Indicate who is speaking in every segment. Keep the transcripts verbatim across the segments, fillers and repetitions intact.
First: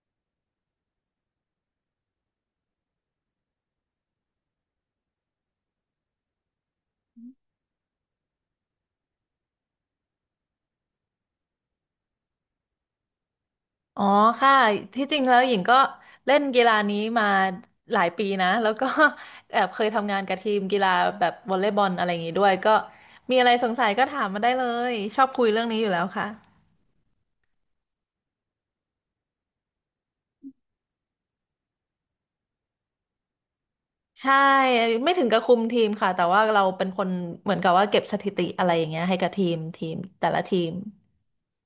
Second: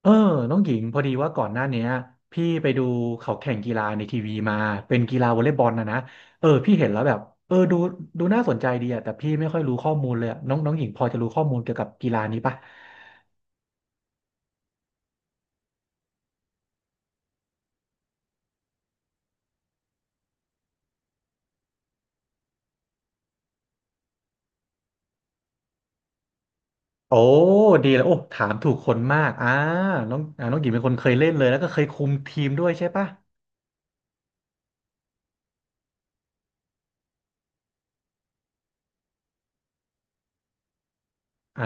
Speaker 1: เออน้องหญิงพอดีว่าก่อนหน้าเนี้ยพี่ไปดูเขาแข่งกีฬาในทีวีมาเป็นกีฬาวอลเลย์บอลนะนะเออพี่เห็นแล้วแบบเออดูดูน่าสนใจดีอะแต่พี่ไม่ค่อยรู้ข้อมูลเลยอะน้องน้องหญิงพอจะรู้ข้อมูลเกี่ยวกับกีฬานี้ปะ
Speaker 2: อ๋อค่ะที่จริงแล้วหญิงก็เล่นกีฬานี้มาหลายปีนะแล้วก็ แอบเคยทำงานกับทีมกีฬาแบบวอลเลย์บอลอะไรอย่างงี้ด้วยก็มีอะไรสงสัยก็ถามมาได้เลยชอบคุยเรื่องนี้อยู่แล้วค่ะ
Speaker 1: โอ้ดีแล้วโอ้ถามถูกคนมากอ่าน้องอ่าน้องหญิงเป็นคนเคยเล่นเลยแล้วก็เคยคุมทีมด้วยใช่ปะ
Speaker 2: ใช่ไม่ถึงกับคุมทีมค่ะแต่ว่าเราเป็นคนเหมือนกับว่าเก็บสถิติอะไรอย่างเงี้ยให้กับทีมทีมแต่ละทีม
Speaker 1: อ่า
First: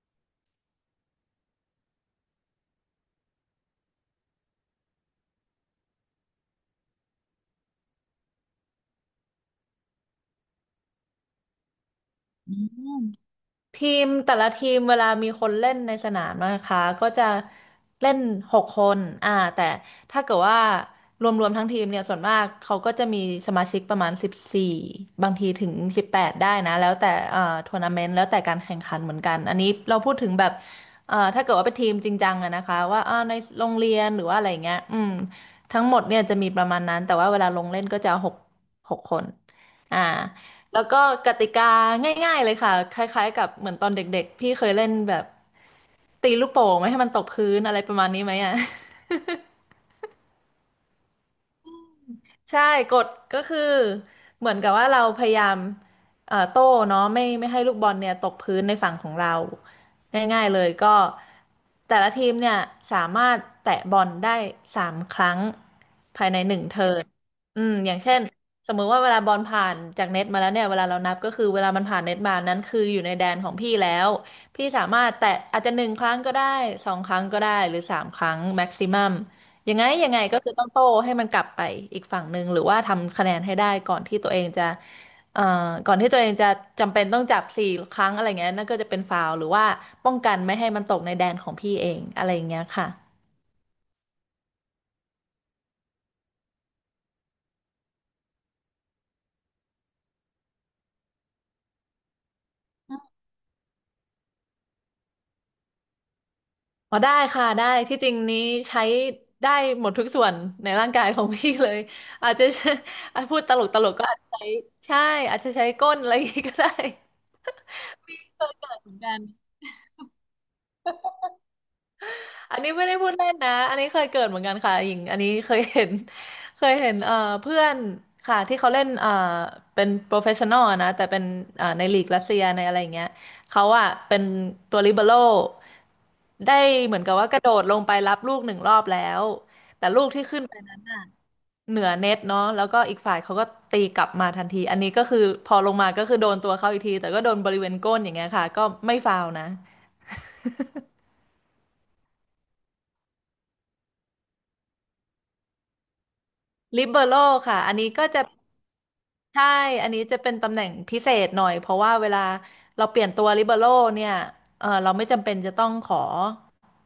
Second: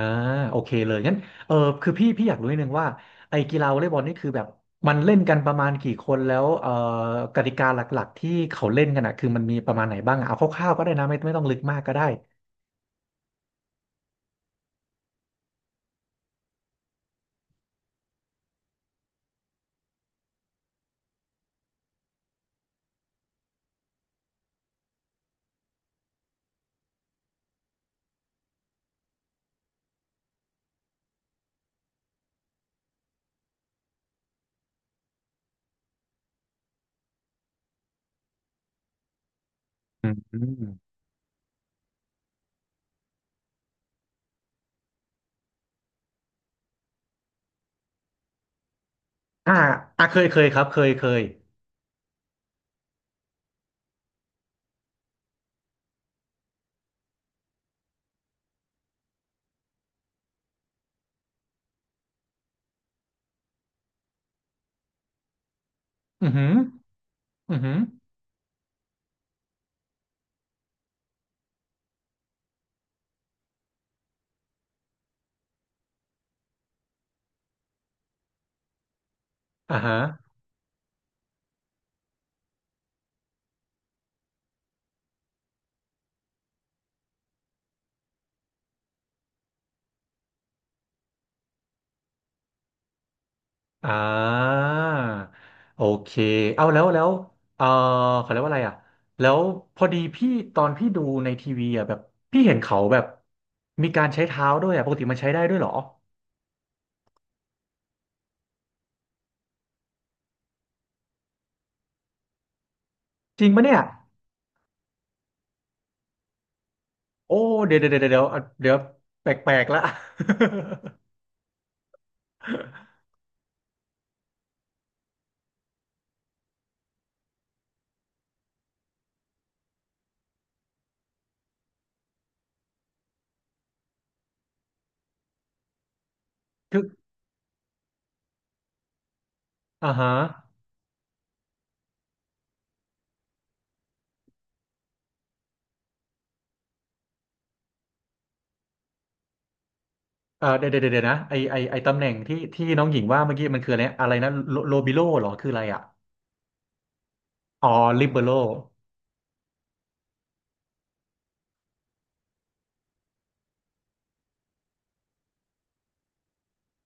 Speaker 1: โอเคเลยงั้นเออคือพี่พี่อยากรู้นิดนึงว่าไอ้กีฬาวอลเลย์บอลนี่คือแบบมันเล่นกันประมาณกี่คนแล้วเออกติกาหลักๆที่เขาเล่นกันอ่ะคือมันมีประมาณไหนบ้างอะเอาคร่าวๆก็ได้นะไม่ไม่ต้องลึกมากก็ได้
Speaker 2: ทีมแต่ละทีมเวลามีคนเล่นในสนามนะคะก็จะเล่นหกคนอ่าแต่ถ้าเกิดว่ารวมๆทั้งทีมเนี่ยส่วนมากเขาก็จะมีสมาชิกประมาณสิบสี่บางทีถึงสิบแปดได้นะแล้วแต่เอ่อทัวร์นาเมนต์แล้วแต่การแข่งขันเหมือนกันอันนี้เราพูดถึงแบบเอ่อถ้าเกิดว่าเป็นทีมจริงจังอะนะคะว่าอ่าในโรงเรียนหรือว่าอะไรเงี้ยอืมทั้งหมดเนี่ยจะมีประมาณนั้นแต่ว่าเวลาลงเล่นก็จะหกหกคนอ่า
Speaker 1: อืมอม
Speaker 2: แล้วก็กติกาง่ายๆเลยค่ะคล้ายๆกับเหมือนตอนเด็กๆพี่เคยเล่นแบบตีลูกโป่งไม่ให้มันตกพื้นอะไรประมาณนี้ไหมอ่ะ
Speaker 1: อ่าอ่าเคยเคยครับเคยเคย
Speaker 2: ใช่กฎก็คือเหมือนกับว่าเราพยายามเอ่อโต้เนาะไม่ไม่ให้ลูกบอลเนี่ยตกพื้นในฝั่งของเราง่ายๆเลยก็แต่ละทีมเนี่ยสามารถแตะบอลได้สามครั้ง
Speaker 1: อื
Speaker 2: ภาย
Speaker 1: อ
Speaker 2: ใน
Speaker 1: หือ
Speaker 2: หนึ่งเทิร์น
Speaker 1: อือ
Speaker 2: อื
Speaker 1: หื
Speaker 2: ม
Speaker 1: อ
Speaker 2: อย่างเช่นสมมุติว่าเวลาบอลผ่านจากเน็ตมาแล้วเนี่ยเวลาเรานับก็คือเวลามันผ่านเน็ตมานั้นคืออยู่ในแดนของพี่แล้วพี่สามารถแตะอาจจะหนึ่งครั้งก็ได้สองครั้งก็ได้หรือสามครั้งแม็กซิมัม ยั
Speaker 1: อ่า
Speaker 2: งไง
Speaker 1: ฮะ
Speaker 2: ยังไงก็คือต้องโต้ให้มันกลับไปอีกฝั่งหนึ่งหรือว่าทำคะแนนให้ได้ก่อนที่ตัวเองจะเอ่อก่อนที่ตัวเองจะจำเป็นต้องจับสี่ครั้งอะไรเงี้ยนั่นก็จะเป็นฟาวล์หรือว่าป้องกันไม่ให้มันตกในแดนของพี่เองอะไรอย่างเงี้ยค่ะ
Speaker 1: อ่าโอเคเอาแล้วแล้วเออเขาเรียกว่าอะไรอ่ะแล้วพอดีพี่ตอนพี่ดูในทีวีอ่ะแบบพี่เห็นเขาแบบมีการใช้เท้าด้วยอ่ะปกติมันใช้ได้ด้วยเหรอ
Speaker 2: อ๋อได้ค่ะได้ที่จริงนี้ใช้ได้หมดทุกส่วนในร่างกายของพี่เลยอาจจะอาจ พู
Speaker 1: จ
Speaker 2: ด
Speaker 1: ริง
Speaker 2: ตล
Speaker 1: ปะ
Speaker 2: ก
Speaker 1: เนี่
Speaker 2: ต
Speaker 1: ย
Speaker 2: ลกก็อาจจะใช้ใช่อาจจะใช้ก้นอะไรอย่างงี้ก็ได้
Speaker 1: โอ้เดี๋ยวเดี๋ยวเดี๋ยวเดี๋ยวอ่ะเดี๋ยว
Speaker 2: เหมือนกัน
Speaker 1: แปลกๆละ
Speaker 2: อันนี้ไม่ ได้พูดเล่นนะอันนี้เคยเกิดเหมือนกันค่ะหญิงอันนี้เคยเห็น เคยเห็นเอ่อเพื่อนค่ะที่เขาเล่นเอ่อเป็นโปรเฟชชั่นอลนะแต่เป็นเอ่อในลีกรัสเซียในอะไรอย่างเงี้ยเขาอะเป็นตัวลิเบโร่ได้
Speaker 1: คือ
Speaker 2: เหมือนกับว่ากระโดดลงไปรับลูกหนึ่งรอบแล้วแต่
Speaker 1: อ่า
Speaker 2: ลูก
Speaker 1: ฮะ
Speaker 2: ที่ขึ้นไปเหนือเน็ตเนาะแล้วก็อีกฝ่ายเขาก็ตีกลับมาทันทีอันนี้ก็คือพอลงมาก็คือโดนตัวเขาอีกทีแต่ก็โดนบริเวณก้นอย่างเงี้ยค่ะก็ไม่ฟาวล์นะ
Speaker 1: เออเดี๋ยวเดี๋ยวเดี๋ยวนะไอไอไอตำแหน่งที่ที่น้องหญิงว่าเมื่อกี้มันคืออะไรอะไรนะโลโลบิโลเหรอคืออะไรอ่ะ
Speaker 2: ลิเบโร่ค่ะ
Speaker 1: อ๋อ
Speaker 2: อันนี้ก็
Speaker 1: ลิเบ
Speaker 2: จะ
Speaker 1: โร
Speaker 2: ใช่ อันนี้จะเป็นตำแหน่งพิเศษหน่อยเพราะว่าเวลาเราเปลี่ยนตัวลิเบโร่เนี่ยเออเราไม่จำเป็นจะต้องขอ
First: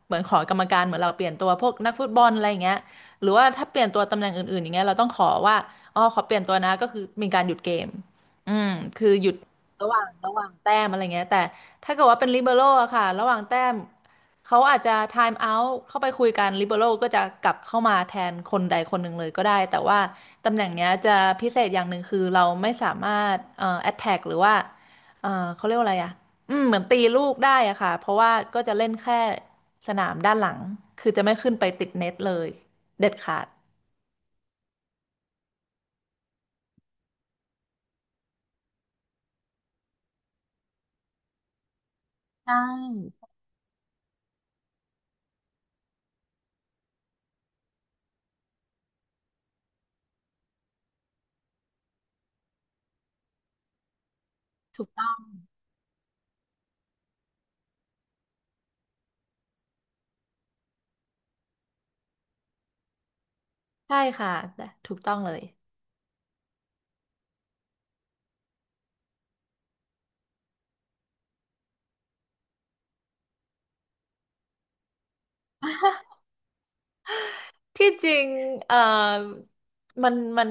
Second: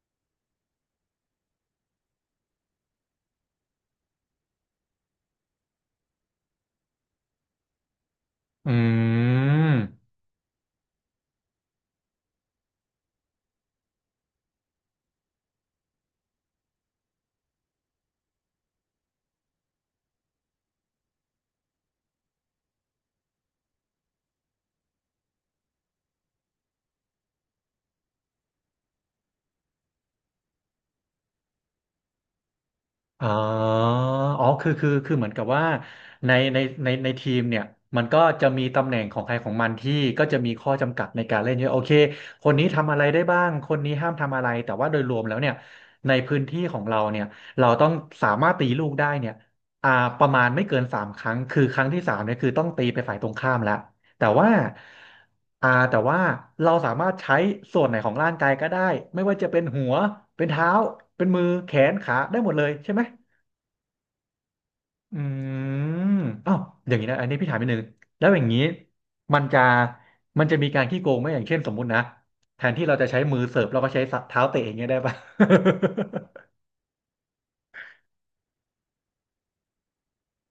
Speaker 2: เหมือนขอกรรมการเหมือนเราเปลี่ยนตัวพวกนักฟุตบอลอะไรอย่างเงี้ยหรือว่าถ้าเปลี่ยนตัวตำแหน่งอื่นๆอย่างเงี้ยเราต้องขอว่าอ๋อขอเปลี่ยนตัวนะก็คือมีการหยุดเกมอืมคือ
Speaker 1: อื
Speaker 2: หยุด
Speaker 1: ม
Speaker 2: ระหว่างระหว่างแต้มอะไรเงี้ยแต่ถ้าเกิดว่าเป็นลิเบโร่อะค่ะระหว่างแต้มเขาอาจจะไทม์เอาท์เข้าไปคุยกันลิเบโร่ก็จะกลับเข้ามาแทนคนใดคนหนึ่งเลยก็ได้แต่ว่า ตำแหน่งเนี้ยจะพิเศษอย่างหนึ่งคือเราไม่สามารถเอ่อแอ t แทกหรือว่าเอ่อเขาเรียกว่าอะไรอ่ะอืมเหมือนตีลูกได้อะค่ะเพราะว่าก็จะเล่นแค่สนามด้านหลังคือจะไม่ขึ้นไปติดเน็ตเลยเด็ด
Speaker 1: อ๋อ
Speaker 2: ขาด
Speaker 1: อ๋อคือคือคือเหมือนกับว่าในในในในทีมเนี่ยมันก็จะมีตำแหน่งของใครของมันที่ก็จะมีข้อจำกัดในการเล่นเยอะโอเคคน
Speaker 2: ใช่
Speaker 1: นี้ทำอะไรได้บ้างคนนี้ห้ามทำอะไรแต่ว่าโดยรวมแล้วเนี่ยในพื้นที่ของเราเนี่ยเราต้องสามารถตีลูกได้เนี่ยอ่าประมาณไม่เกินสามครั้ง คือครั้งที่สามเนี่ยคือต้องตีไปฝ่ายตรงข้ามแล้ว แต่ว่า
Speaker 2: ถูก
Speaker 1: อ่าแต่ว่าเราสามารถใช้ส่วนไหนของร่างกายก็ได้ไม่ว่าจะเป็นหัวเป็นเท้าเป็นมือแขนขาได้หมดเลยใช่ไหม
Speaker 2: ใช่ค่ะถูกต้อ
Speaker 1: อื
Speaker 2: งเลย
Speaker 1: มอ้าวอย่างนี้นะอันนี้พี่ถามนิดนึงแล้วอย่างนี้มันจะมันจะมีการขี้โกงไหมอย่างเช่นสมมุตินะแทนที่เราจะใช้มือเสิร์ฟเราก็ใช้เท้าเตะอย่างเงี้ยได้ปะ
Speaker 2: ที่จริงเอ่อมันมัน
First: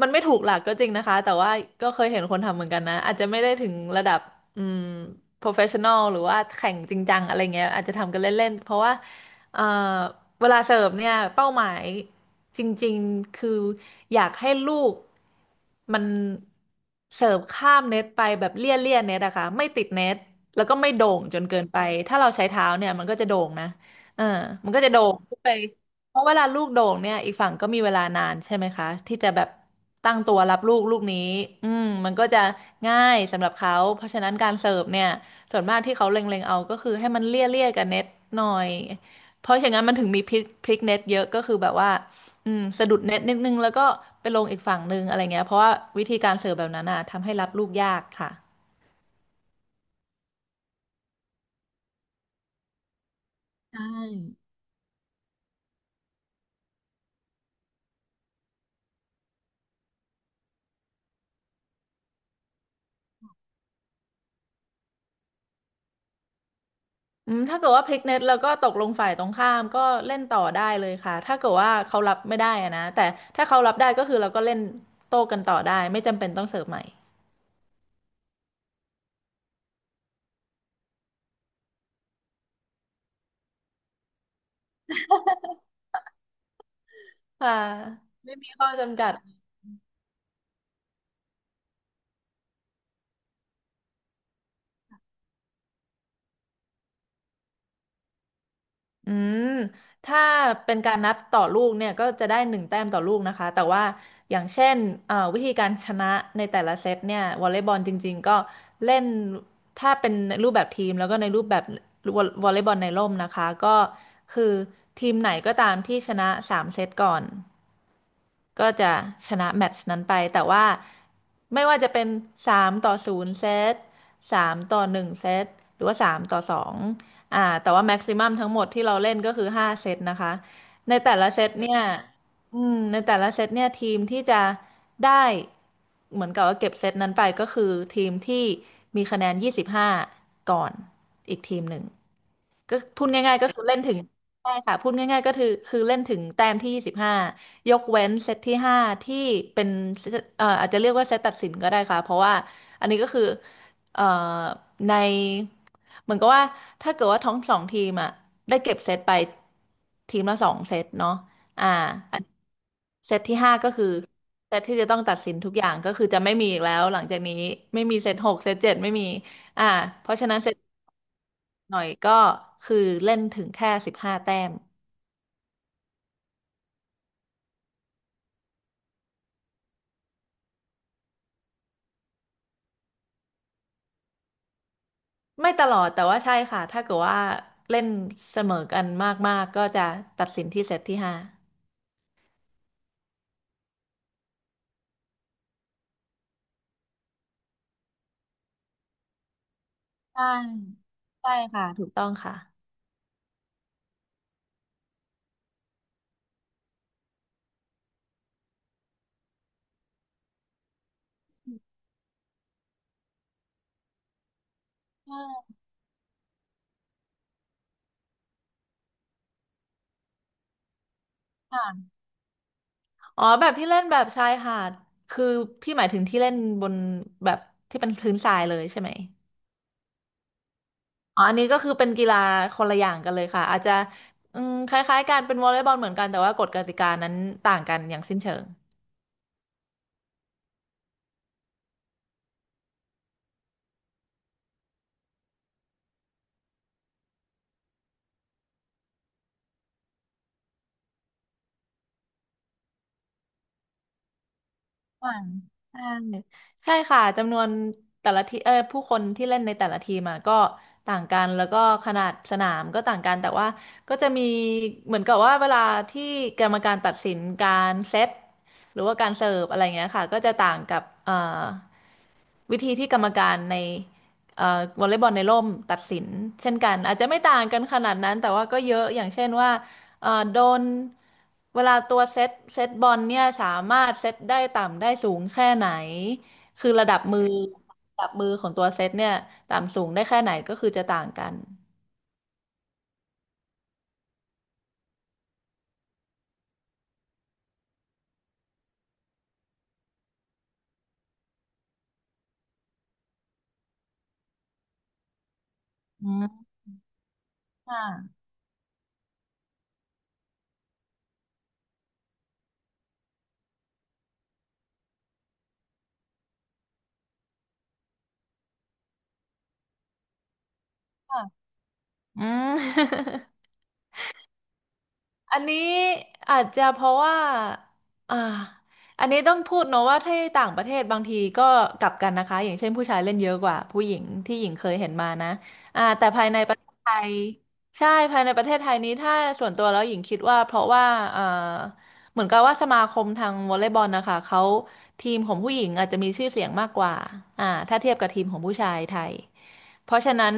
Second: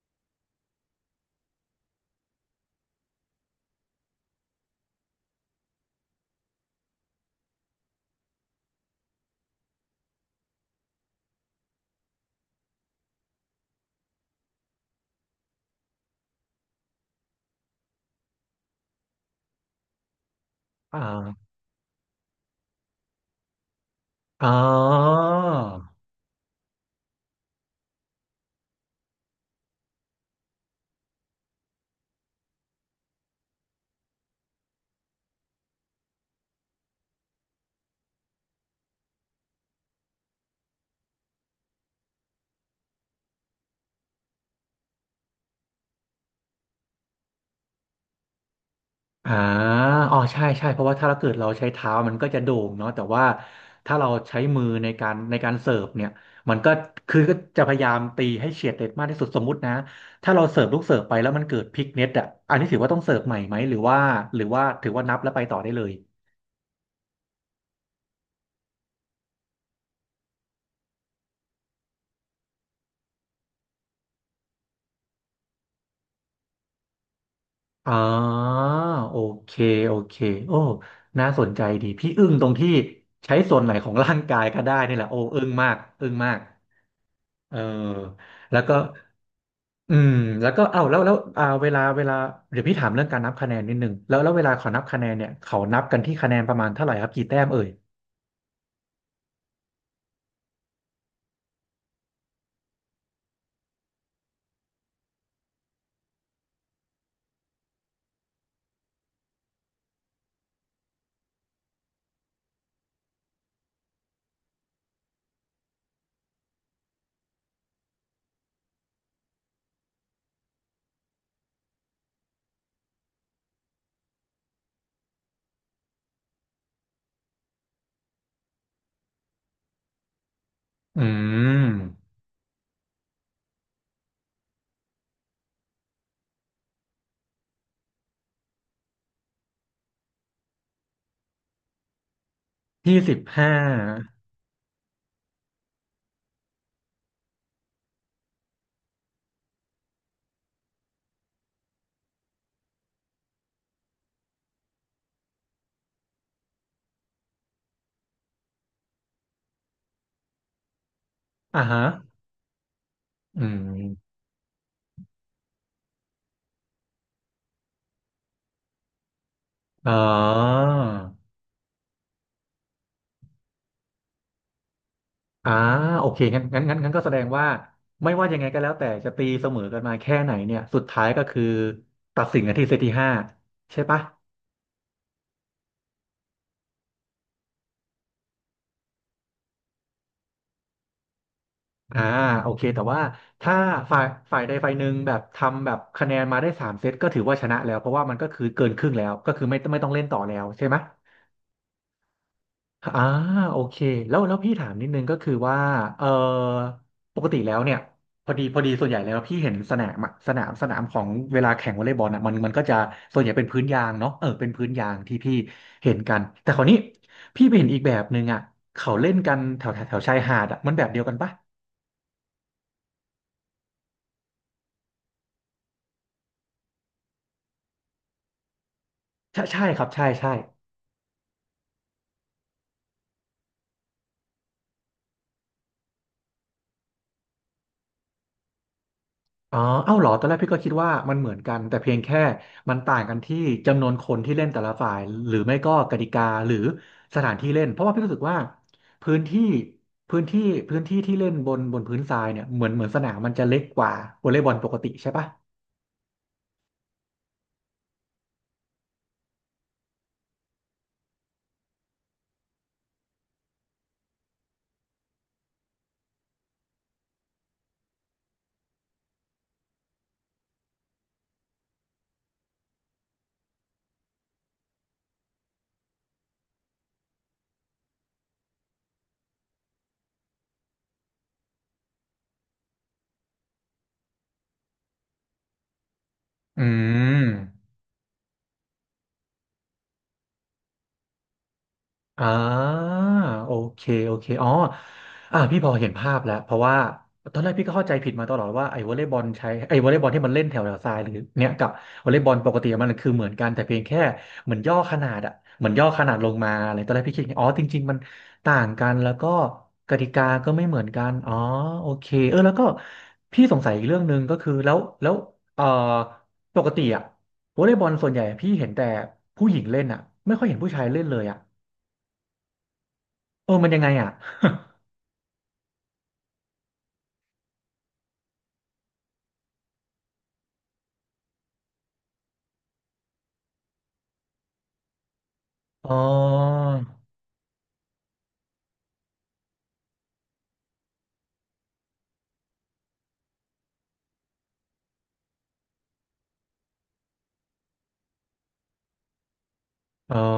Speaker 2: มันไม่ถูกหลักก็จริงนะคะ แต่ว่าก็เคยเห็นคนทำเหมือนกันนะ อาจจะไม่ได้ถึงระดับอืม professional หรือว่าแข่งจริงจังอะไรเงี้ยอาจจะทำกันเล่นๆ เพราะว่าเอ่อเวลาเสิร์ฟเนี่ย เป้าหมายจริงๆ คืออยากให้ลูกมันเสิร์ฟข้ามเน็ตไปแบบเลี่ยเลี่ยเน็ตอะค่ะไม่ติดเน็ต แล้วก็ไม่
Speaker 1: อ่า
Speaker 2: โด่งจนเกินไป ถ้าเราใช้เท้าเนี่ยมันก็จะโด่งนะเออ
Speaker 1: อ๋อ
Speaker 2: มันก็จะโด่งขึ้นไป เพราะเวลาลูกโด่งเนี่ยอีกฝั่งก็มีเวลานานใช่ไหมคะที่จะแบบตั้งตัวรับลูกลูกนี้อืมมันก็จะง่ายสำหรับเขาเพราะฉะนั้นการเสิร์ฟเนี่ยส่วนมากที่เขาเล็งๆเอาก็คือให้มันเลี่ยเลี่ยกับเน็ตหน่อยเพราะอย่างนั้นมันถึงมีพลิกพลิกเน็ตเยอะก็คือแบบว่าอืมสะดุดเน็ตนิดนึงแล้วก็ไปลงอีกฝั่งนึงอะไรเงี้ยเพราะว่าวิธีการเสิร์ฟแบบนั้นอ่ะทำให้รับลูกยากค่ะ
Speaker 1: อ่าอ๋อใช่ใช่เพราะว่าถ้าเราเกิดเราใช้เท้ามันก็จะโด่งเนาะแต่ว่าถ้าเราใช้มือในการในการเสิร์ฟเนี่ยมันก็คือก็จะพยายามตีให้เฉียดเด็ดมากที่สุดสมมุตินะถ้าเราเสิร์ฟลูกเสิร์ฟไปแล้วมันเกิดพลิกเน็ตอ่ะอันนี้ถือว่าต้องเสิร์ฟใหม่ไหมหรือว่าหรือว่าถือว่านับแล้วไปต่อได้เลย
Speaker 2: อืมถ้าเกิดว่าพลิกเน็ตแล้วก็ตกลงฝ่ายตรงข้ามก็เล่นต่อได้เลยค่ะถ้าเกิดว่าเขารับไม่ได้อะนะแต่ถ้าเขารับได้ก็คือเราก็เล่นโต้กันต่อได้ไม่จำเป็นต้องเสิร์ฟใหม่
Speaker 1: อ๋อโอเคโอเคโอ้น่าสนใจดีพี่อึ้งตรงที่ใช้ส่วนไหนของร่างกายก็ได้นี่แหละโอ้อึ้งมากอึ้งมาก
Speaker 2: ค่ะ
Speaker 1: เออ
Speaker 2: ไม่มี
Speaker 1: แล้ว
Speaker 2: ข้อ
Speaker 1: ก็
Speaker 2: จำกัด
Speaker 1: อืมแล้วก็เอ้าแล้วแล้วอ่าเวลาเวลาเดี๋ยวพี่ถามเรื่องการนับคะแนนนิดนึงแล้วแล้วเวลาเขานับคะแนนเนี่ยเขานับกันที่คะแนนประมาณเท่าไหร่ครับกี่แต้มเอ่ย
Speaker 2: อืมถ้าเป็นการนับต่อลูกเนี่ยก็จะได้หนึ่งแต้มต่อลูกนะคะแต่ว่าอย่างเช่นเอ่อวิธีการชนะในแต่ละเซตเนี่ยวอลเลย์บอลจริงๆก็เล่นถ้าเป็นรูปแบบทีมแล้วก็ในรูปแบบวอลวอลเลย์บอลในร่มนะคะก็คือทีมไหนก็ตามที่ชนะสามเซตก่อน ก็จะชนะแมตช์นั้นไปแต่ว่าไม่ว่าจะเป็นสามต่อศูนย์เซตสามต่อหนึ่งเซตหรือว่าสามต่อสองอ่าแต่ว่าแม็กซิมัมทั้งหมดที่เราเล่นก็คือห้าเซตนะคะใน
Speaker 1: อื
Speaker 2: แต่ละเซต
Speaker 1: ม
Speaker 2: เนี่ยอืมในแต่ละเซตเนี่ยทีมที่จะได้เหมือนกับว่าเก็บเซตนั้นไปก็คือทีมที่มีคะแนนยี่สิบห้าก่อนอีกทีมหนึ่งก็
Speaker 1: ยี่
Speaker 2: พูด
Speaker 1: สิบ
Speaker 2: ง่ายๆก็
Speaker 1: ห้า
Speaker 2: คือเล่นถึง ใช่ค่ะพูดง่ายๆก็คือคือเล่นถึงแต้มที่ยี่สิบห้ายกเว้นเซตที่ห้าที่เป็นเซตเอ่ออาจจะเรียกว่าเซตตัดสินก็ได้ค่ะเพราะว่าอันนี้ก็คือเอ่อในเหมือนกับว่าถ้าเกิดว่าทั้งสองทีมอ่ะได้เก็บเซตไปทีมละสองเซตเนาะ
Speaker 1: อ่า
Speaker 2: อ่า
Speaker 1: ฮะ
Speaker 2: อันเซตที่
Speaker 1: อื
Speaker 2: ห้าก็คือ
Speaker 1: ม
Speaker 2: เซตที่จะต้องตัดสินทุกอย่างก็คือจะไม่มีอีกแล้วหลังจากนี้ไม่มีเซตหกเซตเจ็ดไม่มีอ่า
Speaker 1: อ๋อ
Speaker 2: เพราะฉะนั้นเซตหน่อยก็คือเล่นถึงแค่สิบห้าแต้ม
Speaker 1: อ่าโอเคงั้นงั้นงั้นงั้นก็แสดงว่าไม่ว่ายังไงก็แล้วแต่จะตีเสมอกันมาแค่ไหนเนี่ยสุดท้ายก็คือตัดสินกันที่เซตที่ห้าใช่ปะ
Speaker 2: ไม่ตลอดแต่ว่าใช่ค่ะถ้าเกิดว่าเล่นเสมอกันมากๆก็จะตัดสินที่เซตที่ห้า
Speaker 1: อ่าโอเคแต่ว่าถ้าฝ่ายฝ่ายใดฝ่ายหนึ่งแบบทำแบบคะแนนมาได้สามเซตก็ถือว่าชนะแล้วเพราะว่ามันก็คือเกินครึ่งแล้วก็คือไม่ไม่ต้องเล่นต่อ
Speaker 2: ใช่
Speaker 1: แล้วใช่ไหม
Speaker 2: ใช่ค่ะถูกต้องค่ะ
Speaker 1: อ่าโอเคแล้วแล้วพี่ถามนิดนึงก็คือว่าเออปกติแล้วเนี่ยพอดีพอดีส่วนใหญ่แล้วพี่เห็นสนามอะสนามสนามของเวลาแข่งวอลเลย์บอลอ่ะมันมันก็จะส่วนใหญ่เป็นพื้นยางเนาะเออเป็นพื้นยางที่พี่
Speaker 2: ใช่
Speaker 1: เห็นกันแต่คราวนี้พี่ไปเห็นอีกแบบหนึ่งอ่ะเขาเล่นกันแถวแถวแถวชายหาดอ่ะมันแบบเดียวกันปะ
Speaker 2: ค่ะอ๋อแบบที่เล่นแบบชายหาดคือพี่หมายถึงที่เล่นบนแบบที่เป็นพื้นทรายเลยใช่ไหม
Speaker 1: ใช่ใช่ครับใช่ใช่
Speaker 2: อ๋ออันนี้ก็คือเป็นกีฬาคนละอย่างกันเลยค่ะอาจจะอืมคล้ายๆกันเป็นวอลเลย์บอลเหมือนกันแต่ว่ากฎกติกานั้นต่างกันอย่างสิ้นเชิง
Speaker 1: อ๋อเอ้าเหรอตอนแรกพี่ก็คิดว่ามันเหมือนกันแต่เพียงแค่มันต่างกันที่จำนวนคนที่เล่นแต่ละฝ่ายหรือไม่ก็กติกาหรือสถานที่เล่นเพราะว่าพี่รู้สึกว่าพื้นที่พื้นที่พื้นที่ที่เล่นบนบนพื้นทรายเนี่ยเหมือนเหมือนสนามมันจะเล็กกว่าวอลเลย์บอลปกติใช่
Speaker 2: อ่า
Speaker 1: ปะ
Speaker 2: ใช่ใช่ค่ะจำนวนแต่ละทีเออผู้คนที่เล่นในแต่ละทีมอะก็ต่างกันแล้วก็ขนาดสนามก็ต่างกันแต่ว่าก็จะมีเหมือนกับว่าเวลาที่กรรมการตัดสินการเซตหรือว่าการเสิร์ฟอะไรเงี้ยค่ะก็จะต่างกับเอ่อวิธีที่กรรมการในเอ่อวอลเลย์บอลในร่มตัดสินเช่นกัน อาจจะไม่ต่างกันขนาดนั้น แต่ว่าก็เยอะอย่างเช่นว่า เอ่อโดนเวลาตัวเซตเซตบอลเนี่ยสามารถเซตได้ต่ำได้สูงแค่ไหน
Speaker 1: อื
Speaker 2: คือระดับมือ
Speaker 1: ม
Speaker 2: ระดับมือของตัวเซตเนี่ยต่ำสูงได้แค่ไหนก็คือจะต่างกัน
Speaker 1: อ่าโอเคโอเคอ๋ออ่าพี่พอเห็นภาพแล้วเพราะว่าตอนแรกพี่ก็เข้าใจผิดมาตลอดว่าไอ้วอลเลย์บอลใช้ไอ้วอลเลย์บอลที่มันเล่นแถวแถวทรายหรือเนี่ยกับวอลเลย์บอลปกติมันคือเหมือนกันแต่เพียงแค่เหมือนย่อขนาดอะเหมือนย่อข
Speaker 2: อื
Speaker 1: นาดลง
Speaker 2: ม
Speaker 1: มาอะไรตอนแรกพี่คิดอย่างนี้อ๋อจริ
Speaker 2: ค่ะ
Speaker 1: งๆมันต่างกันแล้วก็กติกาก็ไม่เหมือนกันอ๋อโอเคเออแล้วก็พี่สงสัยอีกเรื่องหนึ่งก็คือแล้วแล้วเอ่อปกติอะวอลเลย์บอลส่วนใหญ่พี่เห็นแต่ผู้หญิงเล่นอะไม่ค่อยเห็นผู้ชายเล่นเล
Speaker 2: ค่ะ
Speaker 1: ยอะ
Speaker 2: อืม
Speaker 1: เออมันยังไงอ่ะ
Speaker 2: อันนี้อาจจะเพราะว่าอ่าอันนี้ต้องพูดเนอะว่าที่ต่างประเทศบางทีก็กลับกันนะคะอย่างเช่นผู้ชายเล่นเยอะกว่าผู้หญิงที่หญิงเคยเห็นมานะอ่า
Speaker 1: อ๋อ
Speaker 2: แต่ภายในประเทศไทยใช่ภายในประเทศไทยนี้ถ้าส่วนตัวแล้วหญิงคิดว่าเพราะว่าเอ่อเหมือนกับว่าสมาคมทางวอลเลย์บอลนะคะเขาทีมของผู้หญิงอาจจะมีชื่อเสียงมากกว่าอ่าถ้าเทียบกับทีมของผู้ชายไทย เพราะฉะ
Speaker 1: อ๋อ
Speaker 2: นั้น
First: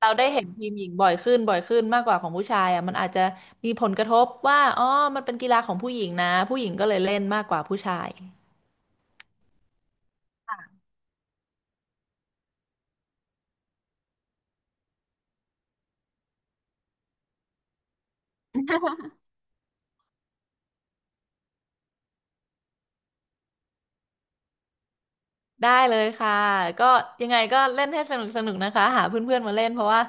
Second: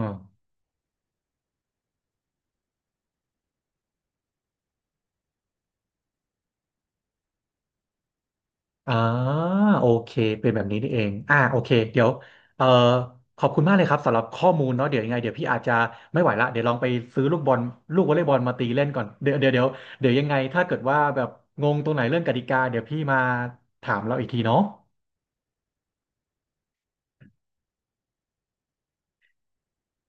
Speaker 2: เราได้เห็นทีมหญิงบ่อยขึ้นบ่อยขึ้นมากกว่าของผู้ชายอ่ะมันอาจจะมีผลกระทบว่าอ๋อมันเป็นกีฬาของผู้หญิงนะผู้หญิงก็เลยเล่นมากกว่าผู้ชาย
Speaker 1: อ๋อโอเคเป็นแบบนี้นี่เองอ่าโอเคเดี๋ยวเอ่อขอบคุณมากเลยครับสำหรับข้อมูลเนาะเดี๋ยวยังไงเดี๋ยวพี่อาจจะไม่ไหวละเดี๋ยวลองไปซื้อลูกบอลลูกวอลเลย์บอลมาตีเล่นก่อนเดี๋ยวเดี๋ยวเดี๋ยวเดี๋ยวยังไงถ้าเกิดว่าแบบงงตรงไหนเรื่องกติกาเดี๋ยวพี่มาถามเราอีกทีเนาะ
Speaker 2: ได้เลยค่ะก็ยังไงก็เล่นให้สนุกสนุกนะคะหาเพื่อนๆมาเล่นเพราะว่า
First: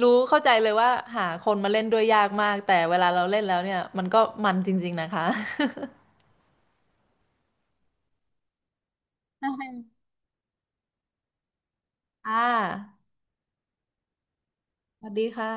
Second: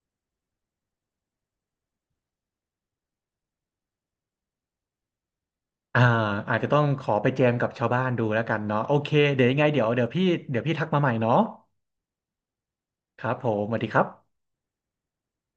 Speaker 2: รู้เข้าใจเลยว่าหาคนมาเล่นด้วยยากมากแต่เวลาเราเล่นแล้วเนี่ยมันก็มันจริงๆนะคะ
Speaker 1: อ่าอาจจะต้องขอไปแจมกับชาวบ้านดูแล้วกันเนาะโอเค เดี๋ยว
Speaker 2: ใช่
Speaker 1: ยังไงเดี๋ยวเดี๋ยวพี่เดี๋ยวพี่ทักมาใหม่เนาะ
Speaker 2: ค่ะ
Speaker 1: ครับผมสวัสดีครับ
Speaker 2: สวัสดีค่ะ